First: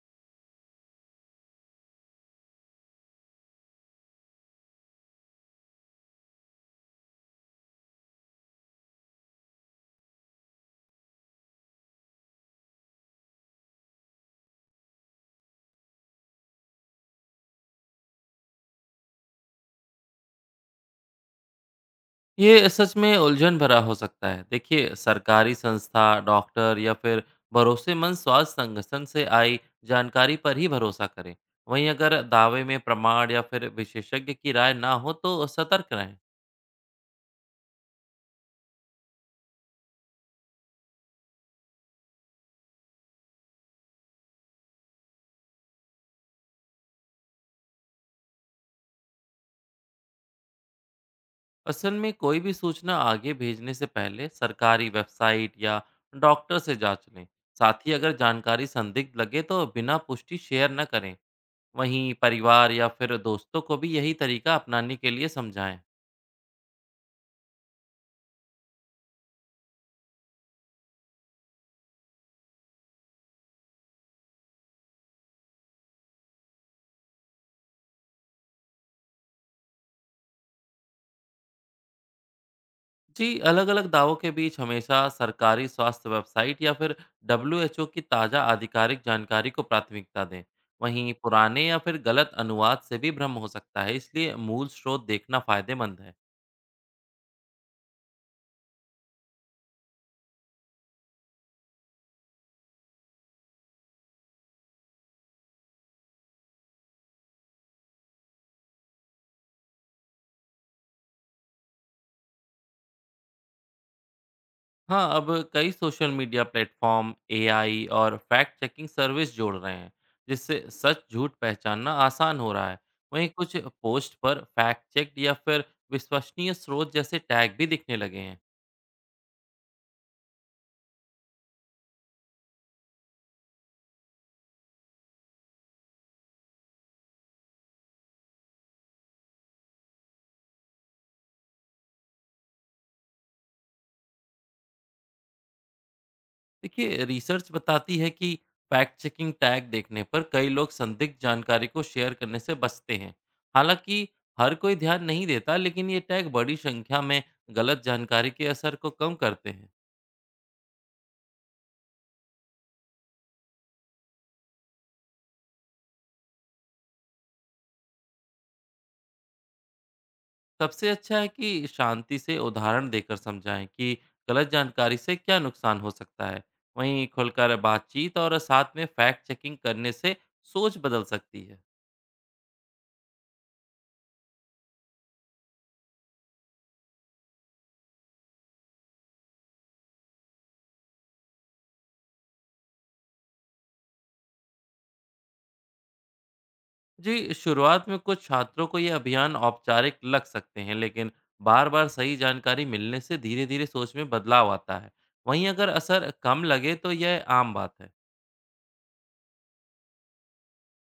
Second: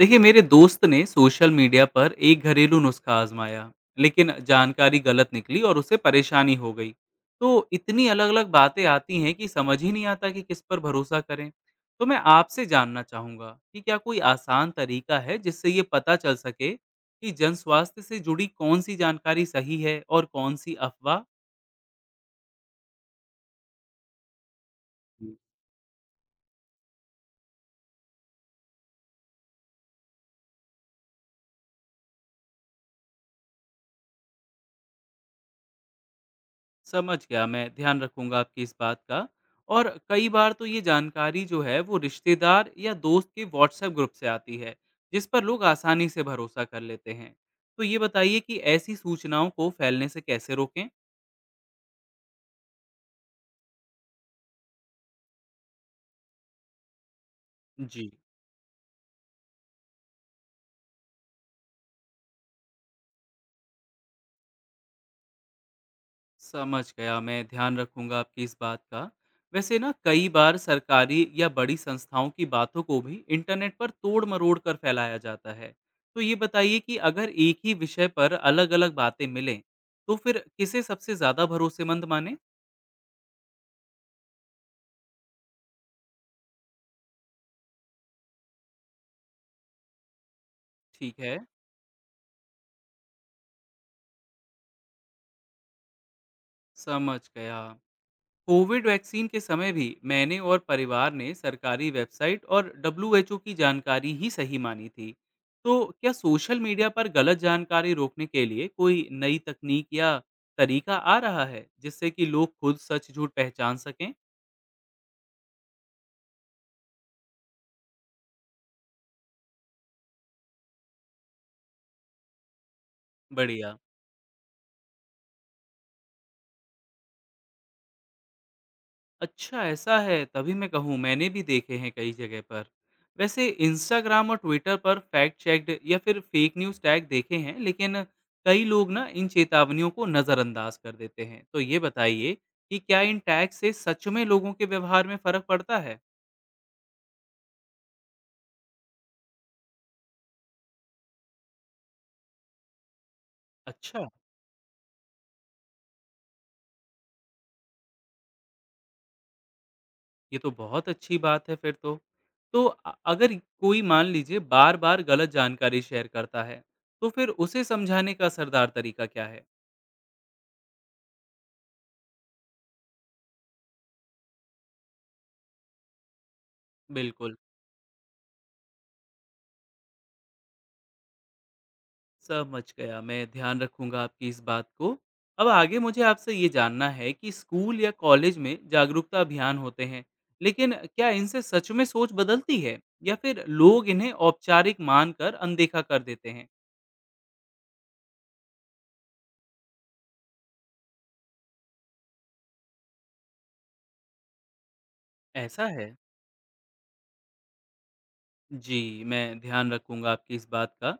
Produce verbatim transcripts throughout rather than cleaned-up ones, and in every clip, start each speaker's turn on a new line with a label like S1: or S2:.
S1: देखिए, मेरे दोस्त ने सोशल मीडिया पर एक घरेलू नुस्खा आजमाया, लेकिन जानकारी गलत निकली और उसे परेशानी हो गई। तो इतनी अलग अलग बातें आती हैं कि समझ ही नहीं आता कि किस पर भरोसा करें। तो मैं आपसे जानना चाहूँगा कि क्या कोई आसान तरीका है जिससे ये पता चल सके कि जन स्वास्थ्य से जुड़ी कौन सी जानकारी सही है और कौन सी अफवाह।
S2: ये सच में उलझन भरा हो सकता है। देखिए, सरकारी संस्था, डॉक्टर या फिर भरोसेमंद स्वास्थ्य संगठन से आई जानकारी पर ही भरोसा करें। वहीं अगर दावे में प्रमाण या फिर विशेषज्ञ की राय ना हो तो सतर्क रहें।
S1: समझ गया, मैं ध्यान रखूँगा आपकी इस बात का। और कई बार तो ये जानकारी जो है वो रिश्तेदार या दोस्त के व्हाट्सएप ग्रुप से आती है, जिस पर लोग आसानी से भरोसा कर लेते हैं। तो ये बताइए कि ऐसी सूचनाओं को फैलने से कैसे रोकें?
S2: असल में कोई भी सूचना आगे भेजने से पहले सरकारी वेबसाइट या डॉक्टर से जांच लें। साथ ही
S1: जी।
S2: अगर जानकारी संदिग्ध लगे तो बिना पुष्टि शेयर न करें। वहीं परिवार या फिर दोस्तों को भी यही तरीका अपनाने के लिए समझाएं।
S1: समझ गया, मैं ध्यान रखूंगा आपकी इस बात का। वैसे ना कई बार सरकारी या बड़ी संस्थाओं की बातों को भी इंटरनेट पर तोड़-मरोड़ कर फैलाया जाता है। तो ये बताइए कि अगर एक ही विषय पर अलग-अलग बातें मिलें, तो फिर किसे सबसे ज़्यादा भरोसेमंद माने?
S2: जी, अलग-अलग दावों के बीच हमेशा सरकारी स्वास्थ्य वेबसाइट या फिर डब्ल्यू एच ओ की ताज़ा आधिकारिक जानकारी को प्राथमिकता दें। वहीं
S1: ठीक है,
S2: पुराने या फिर गलत अनुवाद से भी भ्रम हो सकता है, इसलिए मूल स्रोत देखना फ़ायदेमंद है।
S1: समझ गया। कोविड वैक्सीन के समय भी मैंने और परिवार ने सरकारी वेबसाइट और डब्ल्यू एच ओ की जानकारी ही सही मानी थी। तो क्या सोशल मीडिया पर गलत जानकारी रोकने के लिए कोई नई तकनीक या तरीका आ रहा है जिससे कि लोग खुद सच झूठ पहचान सकें?
S2: हाँ, अब कई social media platform, A I और फैक्ट चेकिंग सर्विस जोड़ रहे हैं, जिससे सच झूठ पहचानना आसान हो रहा है। वहीं कुछ
S1: बढ़िया।
S2: पोस्ट पर फैक्ट चेक्ड या फिर विश्वसनीय स्रोत जैसे टैग भी दिखने लगे हैं।
S1: अच्छा, ऐसा है, तभी मैं कहूँ, मैंने भी देखे हैं कई जगह पर। वैसे इंस्टाग्राम और ट्विटर पर फैक्ट चेक्ड या फिर फेक न्यूज़ टैग देखे हैं, लेकिन कई लोग ना इन चेतावनियों को नज़रअंदाज कर देते हैं। तो ये बताइए कि क्या इन टैग से सच में लोगों के व्यवहार में फ़र्क पड़ता है?
S2: देखिए, रिसर्च बताती है कि फैक्ट चेकिंग टैग देखने पर कई लोग संदिग्ध जानकारी को शेयर करने से बचते हैं।
S1: अच्छा।
S2: हालांकि हर कोई ध्यान नहीं देता, लेकिन ये टैग बड़ी संख्या में गलत जानकारी के असर को कम करते हैं।
S1: ये तो बहुत अच्छी बात है, फिर तो। तो अ- अगर कोई, मान लीजिए, बार बार गलत जानकारी शेयर करता है, तो फिर उसे समझाने का असरदार तरीका क्या है?
S2: सबसे अच्छा है कि शांति से उदाहरण देकर समझाएं कि गलत जानकारी से क्या नुकसान हो सकता है। वहीं
S1: बिल्कुल।
S2: खुलकर बातचीत और साथ में फैक्ट चेकिंग करने से सोच बदल सकती है।
S1: समझ गया, मैं ध्यान रखूँगा आपकी इस बात को। अब आगे मुझे आपसे ये जानना है कि स्कूल या कॉलेज में जागरूकता अभियान होते हैं, लेकिन क्या इनसे सच में सोच बदलती है, या फिर लोग इन्हें औपचारिक मानकर अनदेखा कर देते हैं?
S2: जी, शुरुआत में कुछ छात्रों को ये अभियान औपचारिक लग सकते हैं, लेकिन बार-बार सही जानकारी मिलने से धीरे-धीरे सोच में बदलाव आता है। वहीं
S1: ऐसा
S2: अगर
S1: है?
S2: असर कम लगे तो यह आम बात है।
S1: जी, मैं ध्यान रखूँगा आपकी इस बात का।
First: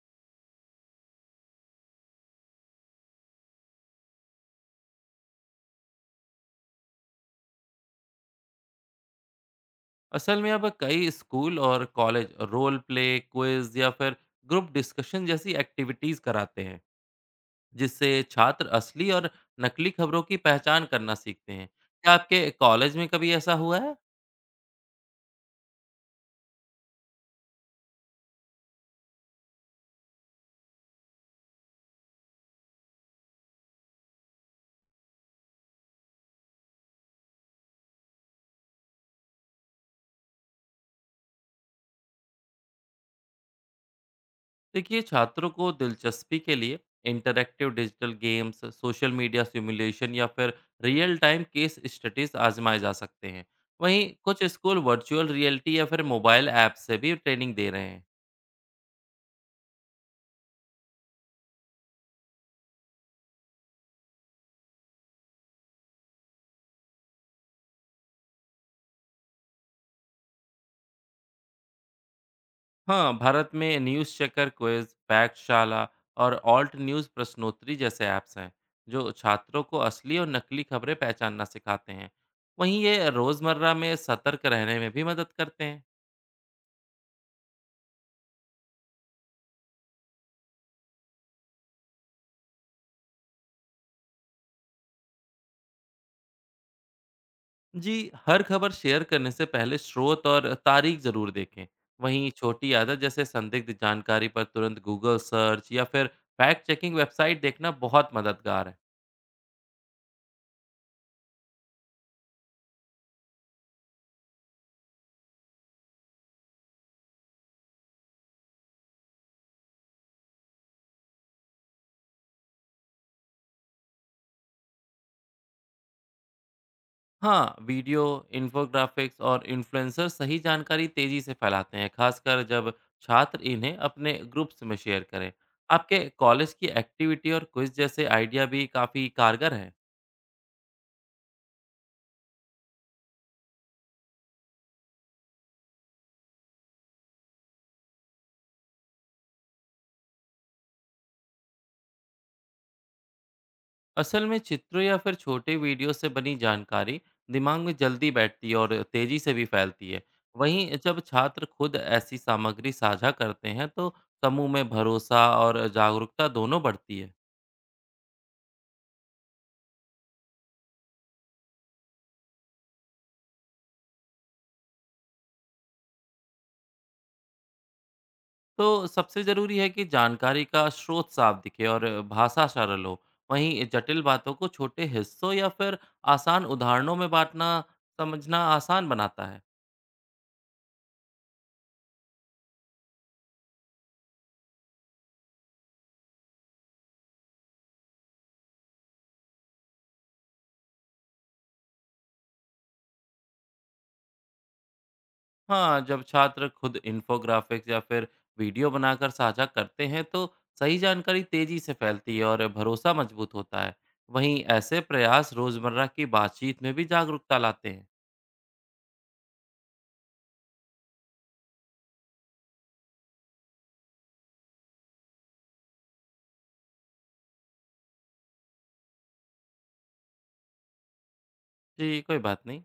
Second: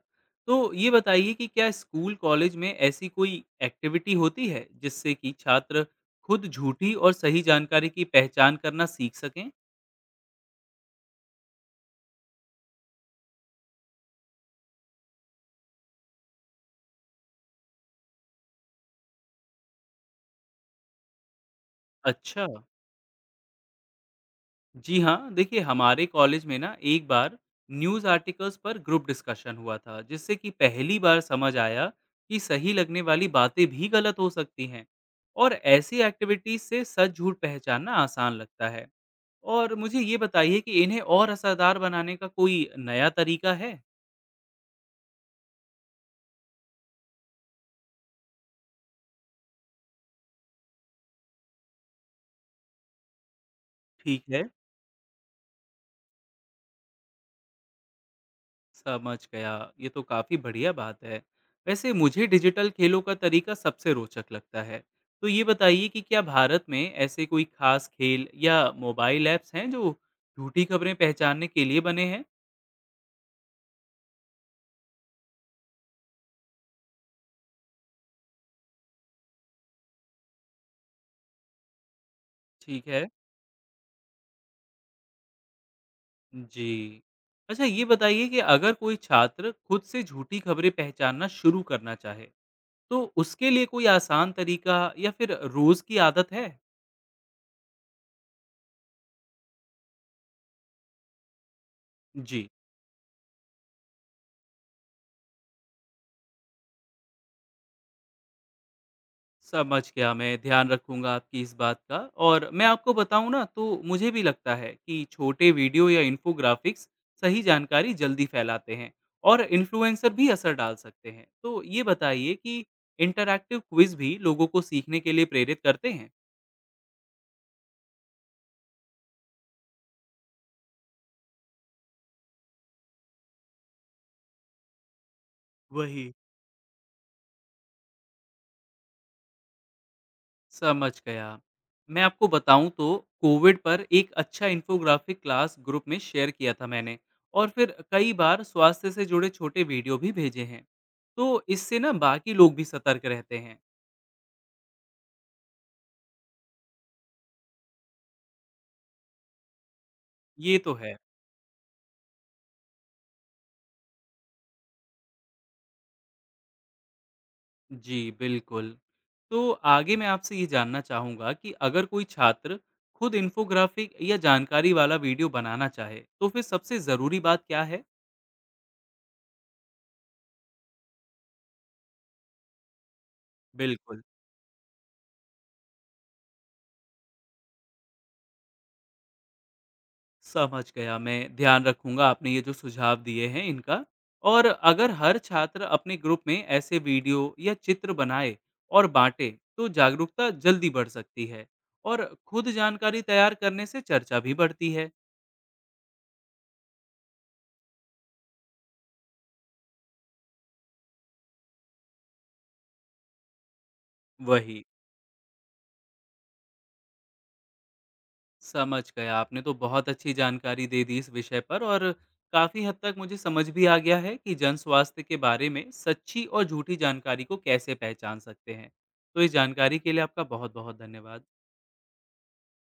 S1: तो ये बताइए कि क्या स्कूल, कॉलेज में ऐसी कोई एक्टिविटी होती है जिससे कि छात्र खुद झूठी और सही जानकारी की पहचान करना सीख सकें?
S2: असल में अब कई स्कूल और कॉलेज रोल प्ले, क्विज़ या फिर ग्रुप डिस्कशन जैसी एक्टिविटीज़ कराते हैं, जिससे छात्र असली और नकली खबरों की पहचान करना सीखते हैं। क्या
S1: अच्छा।
S2: आपके कॉलेज में कभी ऐसा हुआ है?
S1: जी हाँ, देखिए हमारे कॉलेज में ना एक बार न्यूज़ आर्टिकल्स पर ग्रुप डिस्कशन हुआ था, जिससे कि पहली बार समझ आया कि सही लगने वाली बातें भी गलत हो सकती हैं, और ऐसी एक्टिविटीज से सच झूठ पहचानना आसान लगता है। और मुझे ये बताइए कि इन्हें और असरदार बनाने का कोई नया तरीका है?
S2: देखिए, छात्रों को दिलचस्पी के लिए interactive digital games, social media simulation या फिर रियल टाइम केस स्टडीज आजमाए जा सकते हैं। वहीं
S1: ठीक
S2: कुछ
S1: है।
S2: स्कूल वर्चुअल रियलिटी या फिर मोबाइल ऐप से भी ट्रेनिंग दे रहे हैं।
S1: समझ गया। ये तो काफ़ी बढ़िया बात है। वैसे मुझे डिजिटल खेलों का तरीका सबसे रोचक लगता है। तो ये बताइए कि क्या भारत में ऐसे कोई खास खेल या मोबाइल ऐप्स हैं जो झूठी खबरें पहचानने के लिए बने हैं?
S2: हाँ, भारत में न्यूज़ चेकर, क्विज पाठशाला और ऑल्ट न्यूज़ प्रश्नोत्तरी जैसे ऐप्स हैं जो छात्रों को असली और नकली खबरें पहचानना सिखाते हैं। वहीं
S1: ठीक है।
S2: ये रोज़मर्रा में सतर्क रहने में भी मदद करते हैं।
S1: जी। अच्छा, ये बताइए कि अगर कोई छात्र खुद से झूठी खबरें पहचानना शुरू करना चाहे, तो उसके लिए कोई आसान तरीका या फिर रोज़ की आदत है?
S2: जी, हर खबर शेयर करने से पहले स्रोत और तारीख जरूर देखें। वहीं
S1: जी।
S2: छोटी आदत जैसे संदिग्ध जानकारी पर तुरंत गूगल सर्च या फिर फैक्ट चेकिंग वेबसाइट देखना बहुत मददगार है।
S1: समझ गया, मैं ध्यान रखूँगा आपकी इस बात का। और मैं आपको बताऊँ ना, तो मुझे भी लगता है कि छोटे वीडियो या इन्फोग्राफिक्स सही जानकारी जल्दी फैलाते हैं, और इन्फ्लुएंसर भी असर डाल सकते हैं। तो ये बताइए कि इंटरैक्टिव क्विज भी लोगों को सीखने के लिए प्रेरित करते हैं?
S2: हाँ, वीडियो, इन्फोग्राफिक्स और इन्फ्लुएंसर सही जानकारी तेजी से फैलाते हैं, खासकर जब छात्र इन्हें अपने ग्रुप्स में शेयर करें।
S1: वही।
S2: आपके कॉलेज की एक्टिविटी और क्विज जैसे आइडिया भी काफ़ी कारगर है।
S1: समझ गया। मैं आपको बताऊँ तो कोविड पर एक अच्छा इन्फोग्राफिक क्लास ग्रुप में शेयर किया था मैंने, और फिर कई बार स्वास्थ्य से जुड़े छोटे वीडियो भी भेजे हैं। तो इससे ना बाकी लोग भी सतर्क रहते हैं।
S2: असल में चित्रों या फिर छोटे वीडियो से बनी जानकारी दिमाग में जल्दी बैठती है और तेजी से भी फैलती है।
S1: ये
S2: वहीं
S1: तो है।
S2: जब छात्र खुद ऐसी सामग्री साझा करते हैं तो समूह में भरोसा और जागरूकता दोनों बढ़ती है।
S1: जी, बिल्कुल। तो आगे मैं आपसे ये जानना चाहूँगा कि अगर कोई छात्र खुद इन्फोग्राफिक या जानकारी वाला वीडियो बनाना चाहे, तो फिर सबसे ज़रूरी बात क्या है?
S2: तो सबसे ज़रूरी है कि जानकारी का स्रोत साफ दिखे और भाषा सरल हो। वहीं
S1: बिल्कुल।
S2: जटिल बातों को छोटे हिस्सों या फिर आसान उदाहरणों में बांटना समझना आसान बनाता है।
S1: समझ गया, मैं ध्यान रखूंगा आपने ये जो सुझाव दिए हैं इनका। और अगर हर छात्र अपने ग्रुप में ऐसे वीडियो या चित्र बनाए और बांटे, तो जागरूकता जल्दी बढ़ सकती है, और खुद जानकारी तैयार करने से चर्चा भी बढ़ती है।
S2: हाँ, जब छात्र खुद इन्फोग्राफिक्स या फिर वीडियो बनाकर साझा करते हैं तो सही जानकारी तेजी से फैलती है और भरोसा मजबूत होता है। वहीं
S1: वही।
S2: ऐसे प्रयास रोजमर्रा की बातचीत में भी जागरूकता लाते हैं।
S1: समझ गया, आपने तो बहुत अच्छी जानकारी दे दी इस विषय पर, और काफी हद तक मुझे समझ भी आ गया है कि जन स्वास्थ्य के बारे में सच्ची और झूठी जानकारी को कैसे पहचान सकते हैं। तो इस जानकारी के लिए आपका बहुत बहुत धन्यवाद।
S2: जी, कोई बात नहीं।